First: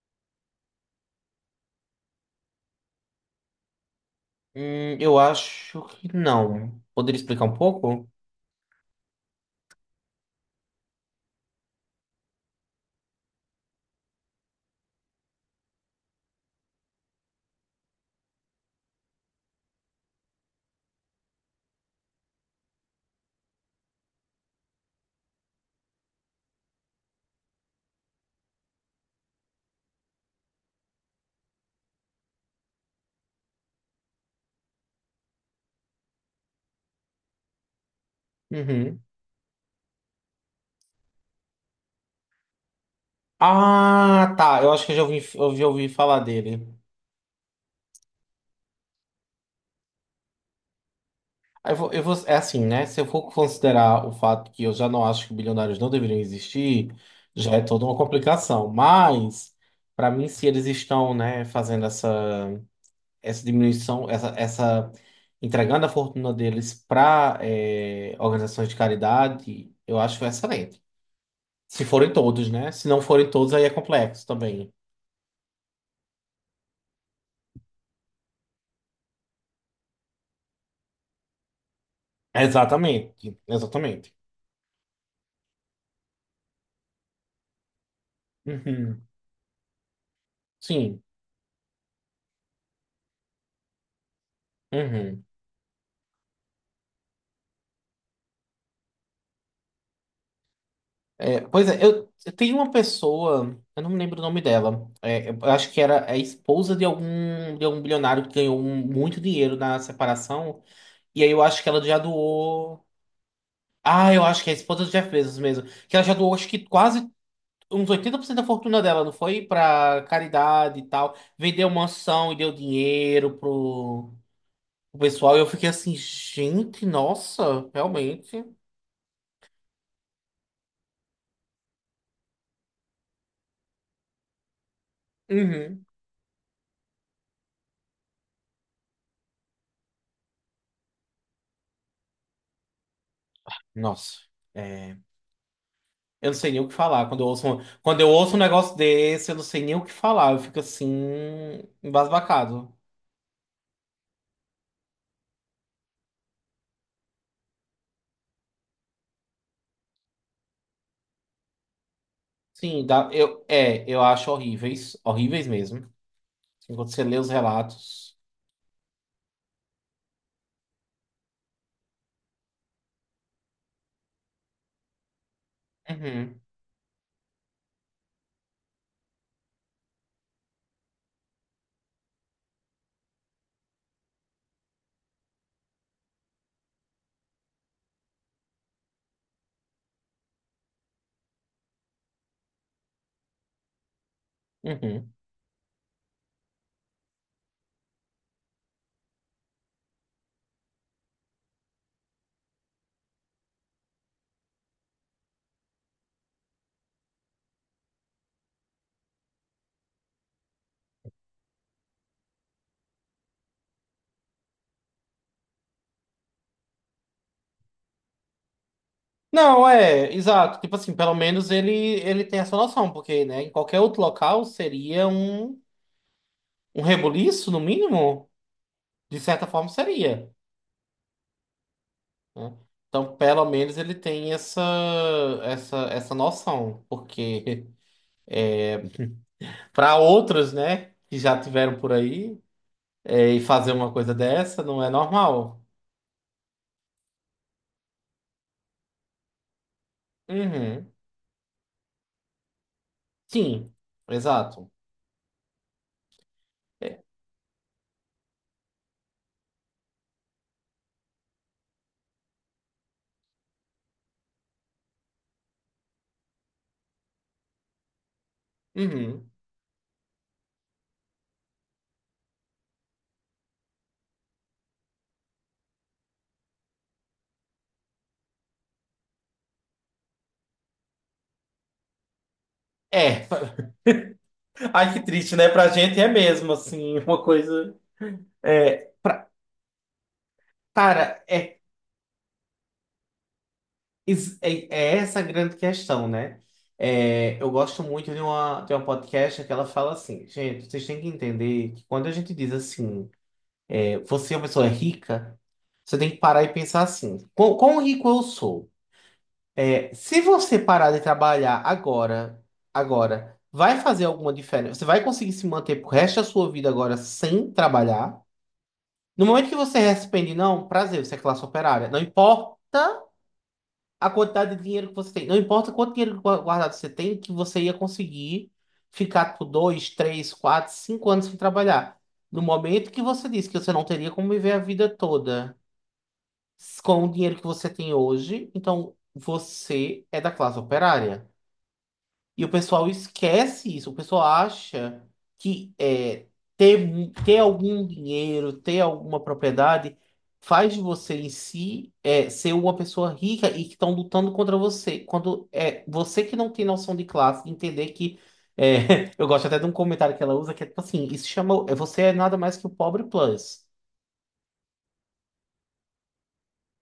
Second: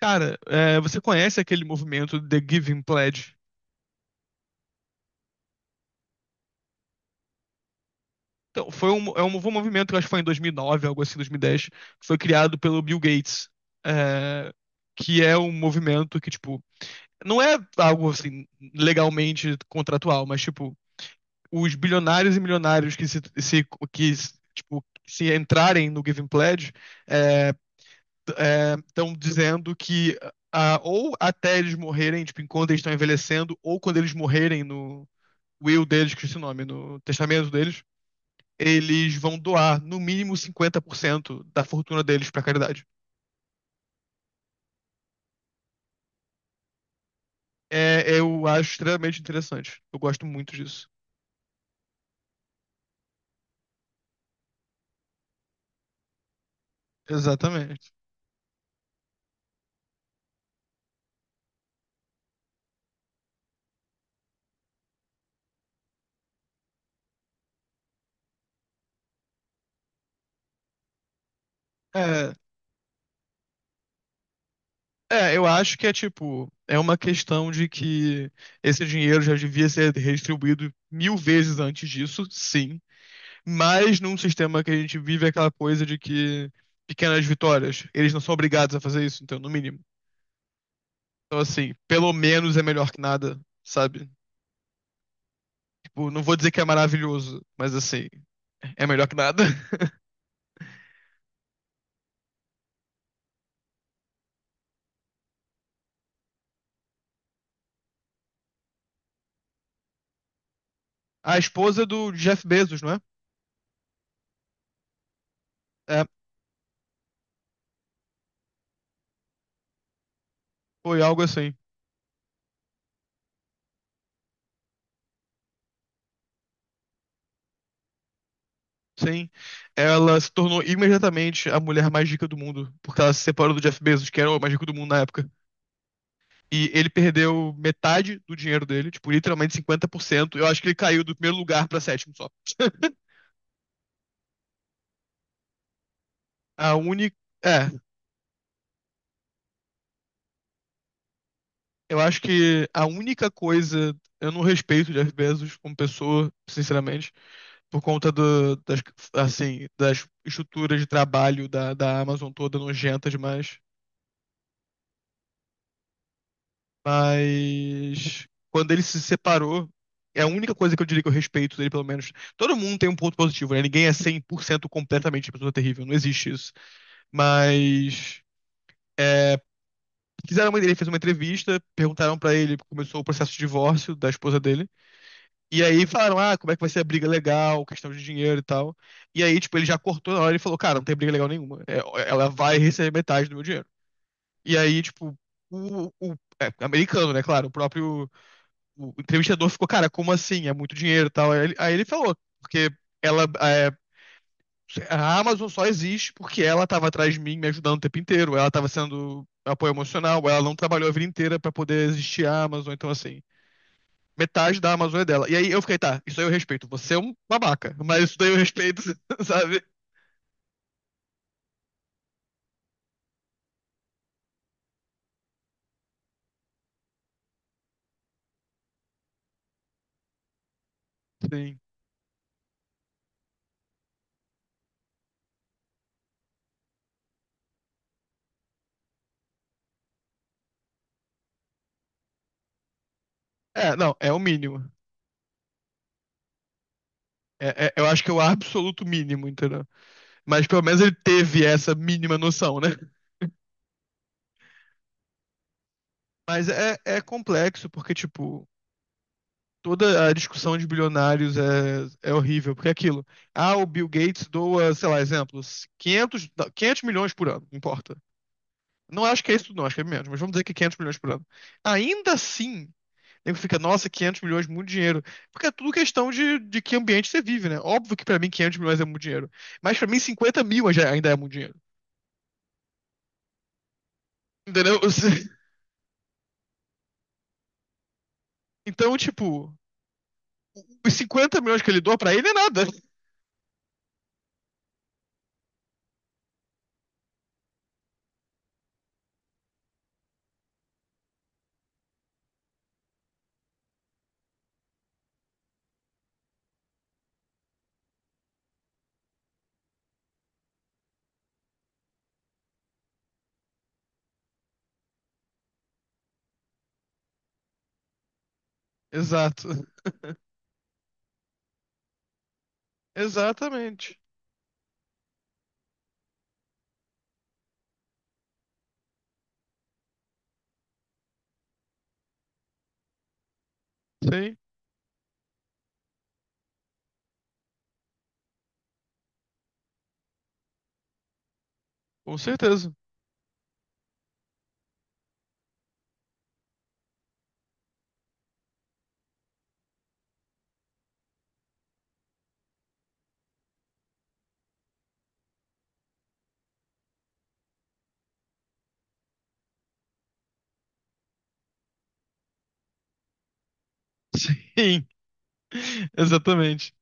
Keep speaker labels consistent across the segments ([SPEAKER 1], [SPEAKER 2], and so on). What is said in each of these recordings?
[SPEAKER 1] Cara, você conhece aquele movimento The Giving Pledge?
[SPEAKER 2] Eu acho que não. Poderia explicar um pouco?
[SPEAKER 1] Então, foi um movimento que eu acho que foi em 2009, algo assim, 2010, que foi criado pelo Bill Gates. é, que é um movimento que, tipo, não é algo, assim, legalmente contratual, mas, tipo, os bilionários e milionários que, tipo, se entrarem no Giving Pledge estão dizendo que ou até eles morrerem, tipo, enquanto eles estão envelhecendo, ou quando eles morrerem no will deles, que esse nome, no testamento deles,
[SPEAKER 2] Uhum.
[SPEAKER 1] eles vão doar no mínimo 50% da fortuna deles pra caridade.
[SPEAKER 2] Ah, tá. Eu acho que eu já ouvi falar dele.
[SPEAKER 1] É, eu acho extremamente interessante. Eu gosto muito disso.
[SPEAKER 2] Aí é assim, né? Se eu for considerar o fato que eu já não acho que bilionários não deveriam existir, já é toda
[SPEAKER 1] Exatamente.
[SPEAKER 2] uma complicação. Mas, para mim, se eles estão, né, fazendo essa diminuição, essa entregando a fortuna deles para organizações de caridade, eu acho excelente. Se forem
[SPEAKER 1] É,
[SPEAKER 2] todos, né? Se não forem todos, aí é complexo também.
[SPEAKER 1] eu acho que é tipo, é uma questão de que esse dinheiro já devia ser redistribuído mil vezes antes disso, sim.
[SPEAKER 2] Exatamente,
[SPEAKER 1] Mas
[SPEAKER 2] exatamente.
[SPEAKER 1] num sistema que a gente vive é aquela coisa de que pequenas vitórias, eles não são obrigados a
[SPEAKER 2] Uhum.
[SPEAKER 1] fazer isso, então, no mínimo.
[SPEAKER 2] Sim.
[SPEAKER 1] Então, assim, pelo menos é melhor que nada, sabe?
[SPEAKER 2] Uhum.
[SPEAKER 1] Tipo, não vou dizer que é maravilhoso, mas assim, é melhor que nada.
[SPEAKER 2] É, pois é, eu tenho uma pessoa, eu não me lembro o nome dela. É, eu acho que era a esposa de algum bilionário que ganhou muito dinheiro na separação. E aí
[SPEAKER 1] A
[SPEAKER 2] eu acho que ela
[SPEAKER 1] esposa
[SPEAKER 2] já
[SPEAKER 1] do Jeff Bezos,
[SPEAKER 2] doou.
[SPEAKER 1] não é?
[SPEAKER 2] Ah, eu acho que é a esposa do Jeff Bezos mesmo. Que ela
[SPEAKER 1] É,
[SPEAKER 2] já doou, acho que quase uns 80% da fortuna dela, não foi? Pra caridade e
[SPEAKER 1] foi
[SPEAKER 2] tal.
[SPEAKER 1] algo assim.
[SPEAKER 2] Vendeu mansão e deu dinheiro pro o pessoal, eu fiquei assim, gente, nossa, realmente.
[SPEAKER 1] Sim. Ela se tornou imediatamente a mulher mais rica do mundo, porque ela se separou do Jeff Bezos, que era o mais rico do mundo na época.
[SPEAKER 2] Uhum.
[SPEAKER 1] E ele perdeu metade do dinheiro dele, tipo, literalmente 50%. Eu acho que ele caiu do primeiro lugar pra sétimo só.
[SPEAKER 2] Nossa, é, eu não sei nem o
[SPEAKER 1] A
[SPEAKER 2] que falar.
[SPEAKER 1] única.
[SPEAKER 2] Quando eu ouço um,
[SPEAKER 1] É,
[SPEAKER 2] quando eu ouço um negócio desse, eu não sei nem o que falar. Eu fico assim,
[SPEAKER 1] Eu acho que
[SPEAKER 2] embasbacado.
[SPEAKER 1] a única coisa. Eu não respeito o Jeff Bezos como pessoa, sinceramente, por conta assim, das estruturas de trabalho da Amazon toda
[SPEAKER 2] Sim, dá,
[SPEAKER 1] nojenta demais.
[SPEAKER 2] eu acho horríveis, horríveis mesmo. Enquanto você lê os relatos.
[SPEAKER 1] Mas quando ele se separou, é a única coisa que eu diria que eu respeito dele, pelo menos. Todo mundo tem um ponto positivo, né? Ninguém é 100% completamente pessoa terrível, não existe
[SPEAKER 2] Uhum,
[SPEAKER 1] isso. Mas ele fez uma entrevista, perguntaram pra ele, começou o processo de divórcio da esposa dele. E aí falaram, ah, como é que vai ser a briga legal, questão de dinheiro e tal. E aí, tipo, ele já cortou na hora e falou, cara, não tem briga legal nenhuma. Ela vai receber metade do meu dinheiro. E aí, tipo,
[SPEAKER 2] uhum.
[SPEAKER 1] o, o americano, né, claro, o entrevistador ficou, cara, como assim? É muito dinheiro e tal. Aí ele falou, porque ela, a Amazon só existe porque ela tava atrás de mim, me ajudando o tempo inteiro. Ela tava sendo apoio emocional, ela não trabalhou a vida inteira pra poder existir a Amazon, então assim metade da Amazônia dela. E aí eu fiquei, tá, isso aí eu respeito. Você é um babaca, mas isso daí eu respeito, sabe?
[SPEAKER 2] Não, é, exato. Tipo assim, pelo menos ele tem essa noção, porque, né, em qualquer outro local seria um rebuliço, no mínimo. De certa forma seria,
[SPEAKER 1] Sim.
[SPEAKER 2] né? Então, pelo menos ele tem essa noção, porque para outros, né, que já tiveram por aí, e fazer
[SPEAKER 1] É,
[SPEAKER 2] uma
[SPEAKER 1] não, é
[SPEAKER 2] coisa
[SPEAKER 1] o
[SPEAKER 2] dessa
[SPEAKER 1] mínimo.
[SPEAKER 2] não é normal.
[SPEAKER 1] Eu acho que é o absoluto mínimo, entendeu? Mas pelo menos
[SPEAKER 2] Uhum.
[SPEAKER 1] ele teve essa mínima noção, né?
[SPEAKER 2] Sim, exato.
[SPEAKER 1] Mas é
[SPEAKER 2] É.
[SPEAKER 1] complexo, porque, tipo, toda a discussão de bilionários é horrível, porque é aquilo. Ah, o Bill Gates doa, sei lá, exemplos, 500 milhões por ano, não importa. Não acho
[SPEAKER 2] Uhum.
[SPEAKER 1] que é isso, não, acho que é menos, mas vamos dizer que 500 milhões por ano. Ainda assim, Nego fica, nossa, 500 milhões, muito dinheiro. Porque é tudo questão de que ambiente você vive, né? Óbvio que pra mim 500 milhões é muito dinheiro. Mas pra mim 50 mil ainda é muito dinheiro.
[SPEAKER 2] É.
[SPEAKER 1] Entendeu?
[SPEAKER 2] Ai, que triste, né? Pra gente é mesmo, assim, uma coisa. É,
[SPEAKER 1] Então,
[SPEAKER 2] pra...
[SPEAKER 1] tipo, os
[SPEAKER 2] Cara,
[SPEAKER 1] 50 milhões que ele doa pra ele é nada.
[SPEAKER 2] é essa a grande questão, né? É, eu gosto muito de uma podcast que ela fala assim, gente, vocês têm que entender que quando a gente diz assim. Você é uma pessoa rica, você tem que parar e pensar assim: quão rico eu sou? É, se você parar de trabalhar agora, agora, vai fazer alguma diferença? Você vai conseguir se manter pro resto da sua vida agora sem trabalhar? No
[SPEAKER 1] Exato.
[SPEAKER 2] momento que você responde, não, prazer, você é classe operária. Não importa
[SPEAKER 1] Exatamente.
[SPEAKER 2] a quantidade de dinheiro que você tem, não importa quanto dinheiro guardado você tem, que você ia conseguir ficar por dois, três, quatro, cinco anos sem trabalhar. No momento que você disse que você não teria como
[SPEAKER 1] Sim,
[SPEAKER 2] viver a vida toda, com o dinheiro que você tem hoje, então você é da classe operária.
[SPEAKER 1] com
[SPEAKER 2] E o
[SPEAKER 1] certeza.
[SPEAKER 2] pessoal esquece isso, o pessoal acha que ter algum dinheiro, ter alguma propriedade, faz de você em si ser uma pessoa rica e que estão lutando contra você. Quando é você que não tem noção de classe, entender que. Eu gosto até de um comentário que ela usa que é tipo assim: isso chama. Você é nada mais que o pobre plus,
[SPEAKER 1] Sim, exatamente.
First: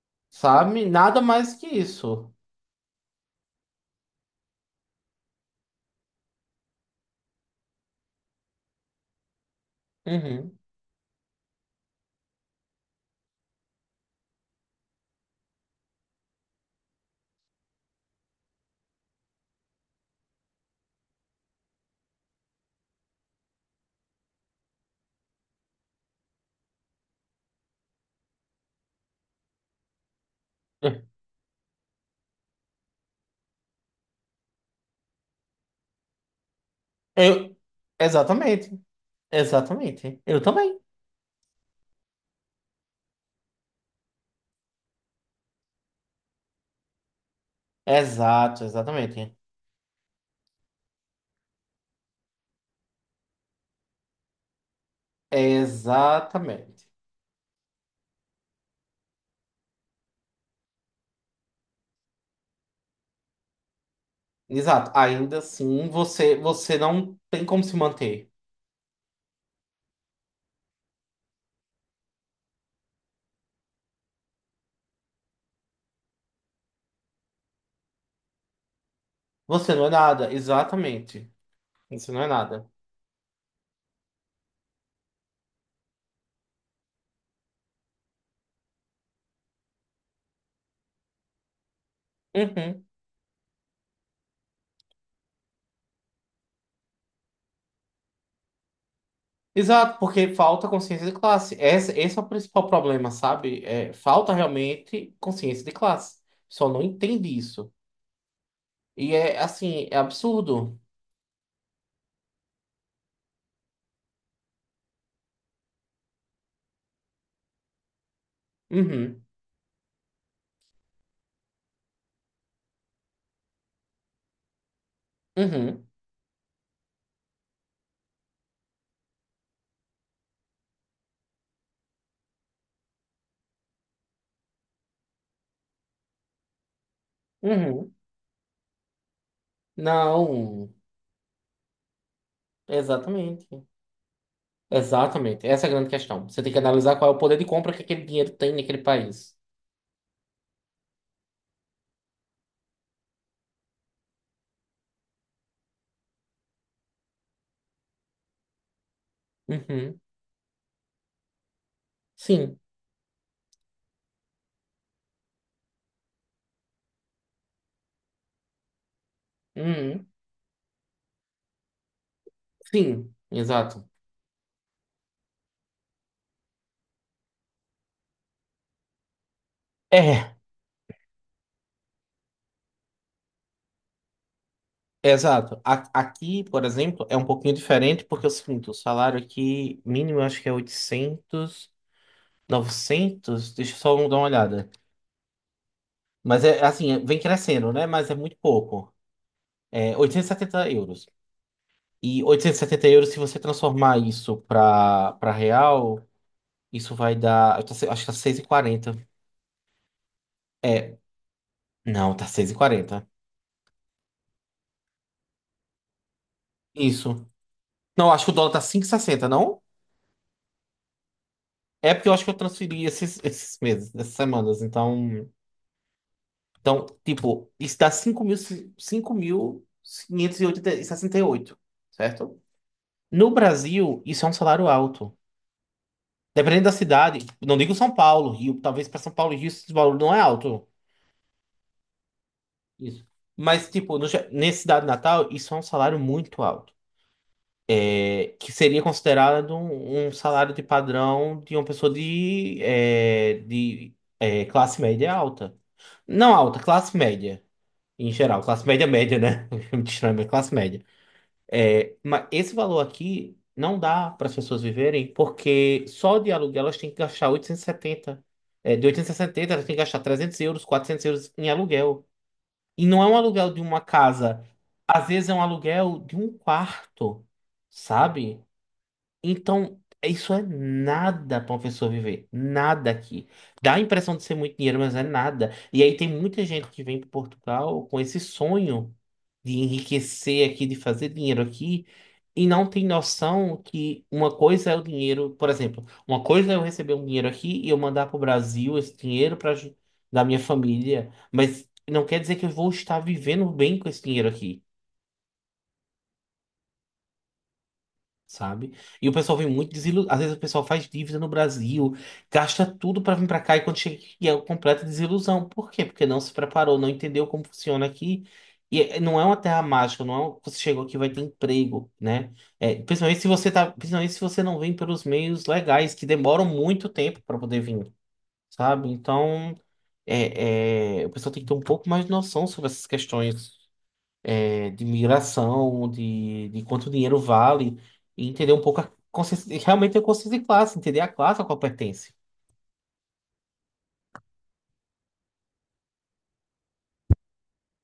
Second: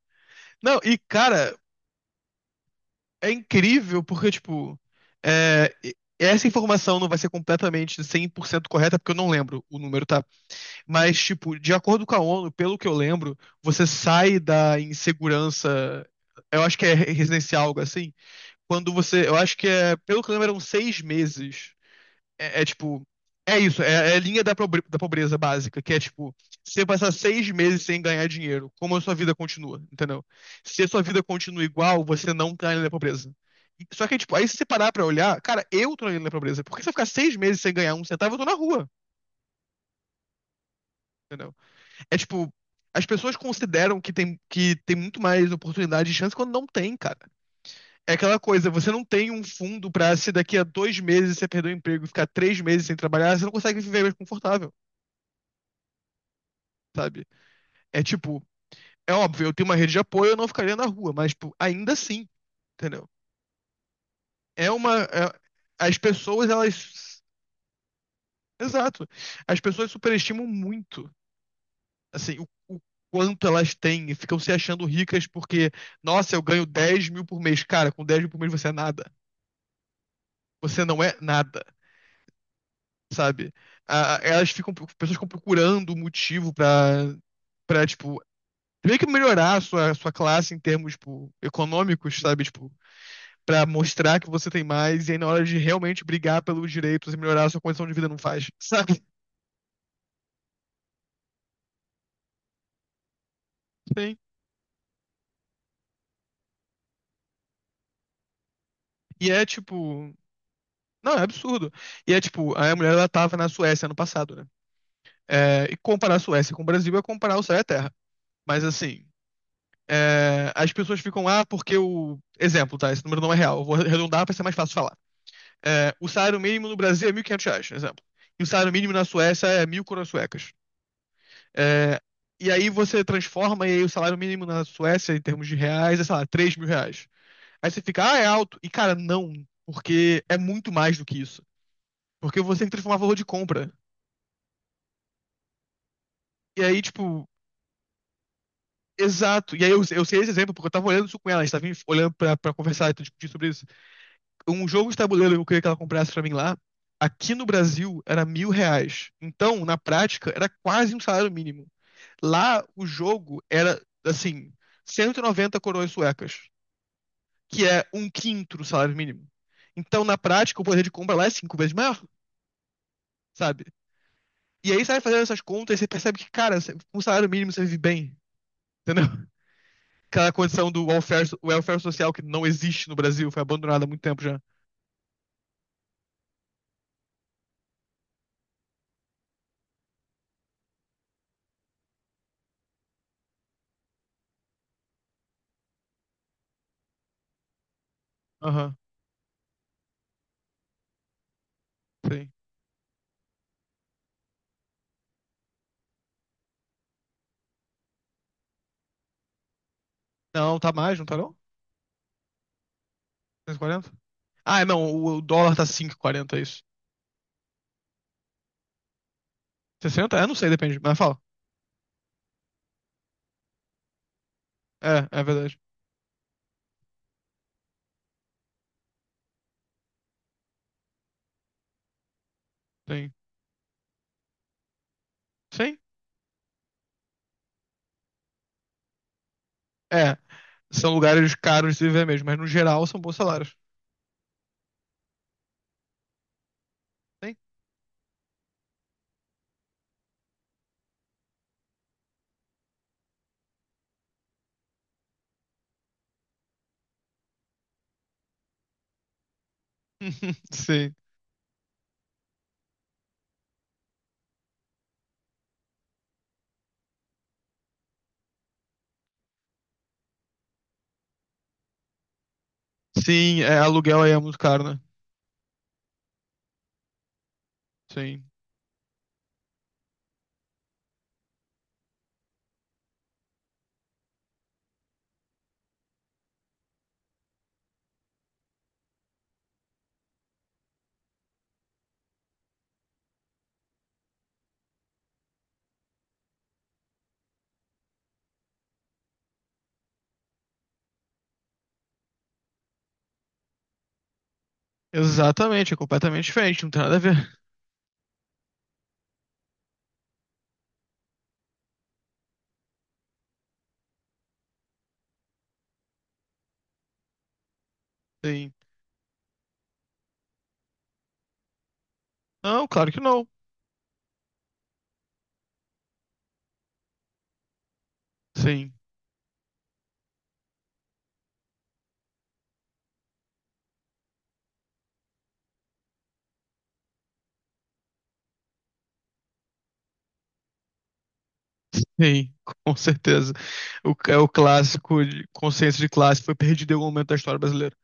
[SPEAKER 1] Não,
[SPEAKER 2] sabe?
[SPEAKER 1] e
[SPEAKER 2] Nada mais
[SPEAKER 1] cara,
[SPEAKER 2] que isso.
[SPEAKER 1] é incrível porque, tipo, essa informação não vai ser completamente 100% correta porque eu não lembro. O número tá.
[SPEAKER 2] Uhum.
[SPEAKER 1] Mas, tipo, de acordo com a ONU, pelo que eu lembro, você sai da insegurança. Eu acho que é residencial, algo assim. Quando você. Eu acho que é. Pelo que eu lembro, eram 6 meses. É, é, tipo. É isso, é a linha da pobreza básica, que é tipo, se você passar 6 meses sem ganhar dinheiro, como a sua vida continua, entendeu? Se a sua vida continua igual, você não tá na linha da pobreza. Só que, tipo, aí se você parar pra olhar, cara, eu tô na linha da pobreza. Por que se eu ficar seis
[SPEAKER 2] Eu,
[SPEAKER 1] meses sem ganhar um centavo, eu tô na
[SPEAKER 2] exatamente,
[SPEAKER 1] rua,
[SPEAKER 2] exatamente. Eu também.
[SPEAKER 1] entendeu? É tipo, as pessoas consideram que tem muito mais oportunidade e chance quando não tem, cara. É aquela
[SPEAKER 2] Exato,
[SPEAKER 1] coisa, você não tem
[SPEAKER 2] exatamente.
[SPEAKER 1] um fundo pra se daqui a 2 meses você perder o emprego e ficar 3 meses sem trabalhar, você não consegue viver mais confortável,
[SPEAKER 2] Exatamente.
[SPEAKER 1] sabe? É tipo, é óbvio, eu tenho uma rede de apoio, eu não ficaria na rua, mas tipo, ainda assim, entendeu? É
[SPEAKER 2] Exato.
[SPEAKER 1] uma. É-
[SPEAKER 2] Ainda assim,
[SPEAKER 1] as pessoas,
[SPEAKER 2] você não
[SPEAKER 1] elas.
[SPEAKER 2] tem como se manter.
[SPEAKER 1] Exato. As pessoas superestimam muito assim, o quanto elas têm e ficam se achando ricas porque, nossa, eu ganho 10 mil por mês. Cara, com 10 mil por mês você é nada.
[SPEAKER 2] Você não é nada,
[SPEAKER 1] Você não é
[SPEAKER 2] exatamente.
[SPEAKER 1] nada,
[SPEAKER 2] Você não é nada.
[SPEAKER 1] sabe? Ah, elas ficam, pessoas ficam procurando um motivo pra, tipo, meio que melhorar a sua classe em termos, tipo, econômicos, sabe? Tipo,
[SPEAKER 2] Uhum.
[SPEAKER 1] pra mostrar que você tem mais e aí na hora de realmente brigar pelos direitos e melhorar a sua condição de vida não faz, sabe?
[SPEAKER 2] Exato, porque falta consciência de classe. Esse é o principal problema, sabe? É,
[SPEAKER 1] Sim.
[SPEAKER 2] falta realmente consciência de classe. Só não entende isso. E
[SPEAKER 1] E
[SPEAKER 2] é
[SPEAKER 1] é,
[SPEAKER 2] assim, é
[SPEAKER 1] tipo...
[SPEAKER 2] absurdo.
[SPEAKER 1] Não, é absurdo. E é tipo, a mulher ela tava na Suécia ano passado, né? É, e comparar a Suécia com o Brasil é comparar o céu e a terra. Mas assim,
[SPEAKER 2] Uhum,
[SPEAKER 1] as pessoas ficam lá porque o. Exemplo, tá? Esse número não é real. Eu vou arredondar para ser mais fácil de falar.
[SPEAKER 2] uhum,
[SPEAKER 1] O salário mínimo no Brasil é 1.500 reais, exemplo. E o salário mínimo na Suécia é 1.000 coroas suecas. É, e aí você transforma e aí o salário mínimo na Suécia, em termos de reais, sei lá, 3 mil reais. Aí você
[SPEAKER 2] uhum.
[SPEAKER 1] fica, ah, é alto. E cara, não, porque é
[SPEAKER 2] Não,
[SPEAKER 1] muito mais do que isso. Porque você tem que transformar valor de
[SPEAKER 2] exatamente.
[SPEAKER 1] compra.
[SPEAKER 2] Exatamente, essa é a grande questão. Você tem que
[SPEAKER 1] E aí,
[SPEAKER 2] analisar qual é o
[SPEAKER 1] tipo,
[SPEAKER 2] poder de compra que aquele dinheiro tem naquele país.
[SPEAKER 1] exato. E aí eu sei esse exemplo porque eu tava olhando isso com ela, a gente tava olhando pra, conversar e discutir sobre isso. Um jogo de tabuleiro que eu queria que ela comprasse pra mim lá, aqui no Brasil era 1.000 reais. Então, na
[SPEAKER 2] Uhum.
[SPEAKER 1] prática, era quase um salário mínimo.
[SPEAKER 2] Sim.
[SPEAKER 1] Lá, o jogo era, assim, 190 coroas suecas, que é um quinto do salário mínimo. Então,
[SPEAKER 2] Uhum.
[SPEAKER 1] na prática, o poder de compra lá é cinco vezes maior,
[SPEAKER 2] Sim,
[SPEAKER 1] sabe?
[SPEAKER 2] exato.
[SPEAKER 1] E aí, sai fazendo essas contas e você percebe que, cara, com o salário mínimo você vive bem, entendeu? Aquela
[SPEAKER 2] É,
[SPEAKER 1] condição do welfare, welfare social que não existe no Brasil, foi abandonada há muito tempo já.
[SPEAKER 2] exato. Aqui, por exemplo, é um pouquinho diferente porque é o seguinte, o salário aqui mínimo eu acho que é oitocentos, novecentos, deixa eu só dar uma olhada. Mas é assim, vem crescendo, né? Mas é muito
[SPEAKER 1] Aham,
[SPEAKER 2] pouco. É 870 euros. E
[SPEAKER 1] sim.
[SPEAKER 2] 870 euros, se você transformar isso para real, isso vai dar, eu tô acho que tá 6,40.
[SPEAKER 1] Não, tá mais, não tá não?
[SPEAKER 2] Não, tá 6,40.
[SPEAKER 1] Cento e quarenta. Ah, não, o dólar tá 5,40, é isso.
[SPEAKER 2] Isso. Não, acho que o dólar tá 5,60, não?
[SPEAKER 1] Sessenta. É, não sei, depende, mas fala.
[SPEAKER 2] É porque eu acho que eu transferi esses, esses meses, essas semanas.
[SPEAKER 1] É, é
[SPEAKER 2] Então,
[SPEAKER 1] verdade.
[SPEAKER 2] tipo, isso dá 5.568, certo?
[SPEAKER 1] Sim.
[SPEAKER 2] No Brasil, isso é um salário alto.
[SPEAKER 1] Sim?
[SPEAKER 2] Dependendo da cidade, não digo São Paulo, Rio, talvez para São Paulo e Rio esse valor não
[SPEAKER 1] É,
[SPEAKER 2] é alto.
[SPEAKER 1] são lugares caros de se viver mesmo, mas no geral são
[SPEAKER 2] Isso.
[SPEAKER 1] bons salários.
[SPEAKER 2] Mas, tipo, no, ge- nesse cidade Natal, isso é um salário muito alto,
[SPEAKER 1] Sim.
[SPEAKER 2] que seria considerado um salário de padrão de uma pessoa classe média alta. Não alta, classe média. Em geral, classe média média, né? Muito estranho, mas classe média.
[SPEAKER 1] Sim.
[SPEAKER 2] É, mas esse valor aqui não dá para as pessoas viverem, porque só de aluguel elas têm que gastar 870. É, de 870 elas têm que gastar 300 euros, 400 € em aluguel. E não é um
[SPEAKER 1] Sim,
[SPEAKER 2] aluguel de uma
[SPEAKER 1] aluguel aí é muito
[SPEAKER 2] casa.
[SPEAKER 1] caro, né?
[SPEAKER 2] Às vezes é um aluguel de um quarto,
[SPEAKER 1] Sim.
[SPEAKER 2] sabe? Então, isso é nada para uma pessoa viver. Nada aqui. Dá a impressão de ser muito dinheiro, mas é nada. E aí tem muita gente que vem para Portugal com esse sonho de enriquecer aqui, de fazer dinheiro aqui, e não tem noção que uma coisa é o dinheiro, por exemplo, uma coisa é eu receber um dinheiro aqui e eu mandar para o Brasil esse dinheiro para da minha família, mas não quer dizer que eu vou estar vivendo bem com esse dinheiro aqui,
[SPEAKER 1] Exatamente, é completamente diferente, não tem nada a ver.
[SPEAKER 2] sabe? E o pessoal vem muito desiludido. Às vezes o pessoal faz dívida no Brasil, gasta tudo pra vir pra cá e quando chega aqui é uma completa desilusão. Por quê? Porque não se preparou, não entendeu como funciona aqui.
[SPEAKER 1] Sim.
[SPEAKER 2] E não é uma terra mágica, não é você chegou aqui e vai ter emprego, né?
[SPEAKER 1] Não,
[SPEAKER 2] É,
[SPEAKER 1] claro que
[SPEAKER 2] principalmente
[SPEAKER 1] não.
[SPEAKER 2] se você tá, principalmente se você não vem pelos meios legais, que demoram muito tempo pra poder vir,
[SPEAKER 1] Sim.
[SPEAKER 2] sabe? Então, o pessoal tem que ter um pouco mais de noção sobre essas questões de migração, de quanto dinheiro vale, e entender um pouco a consciência, realmente a consciência de classe, entender a classe a qual pertence.
[SPEAKER 1] Sim, com certeza. É o clássico, consciência de classe foi perdido em algum momento da história brasileira.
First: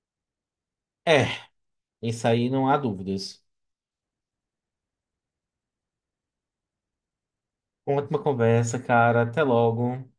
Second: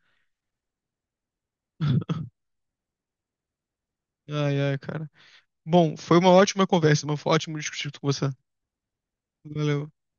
[SPEAKER 2] É, isso aí não há dúvidas.
[SPEAKER 1] Ai, ai, cara. Bom, foi uma ótima conversa, irmão. Foi ótimo discutir com
[SPEAKER 2] Ótima
[SPEAKER 1] você.
[SPEAKER 2] conversa, cara. Até
[SPEAKER 1] Valeu.
[SPEAKER 2] logo.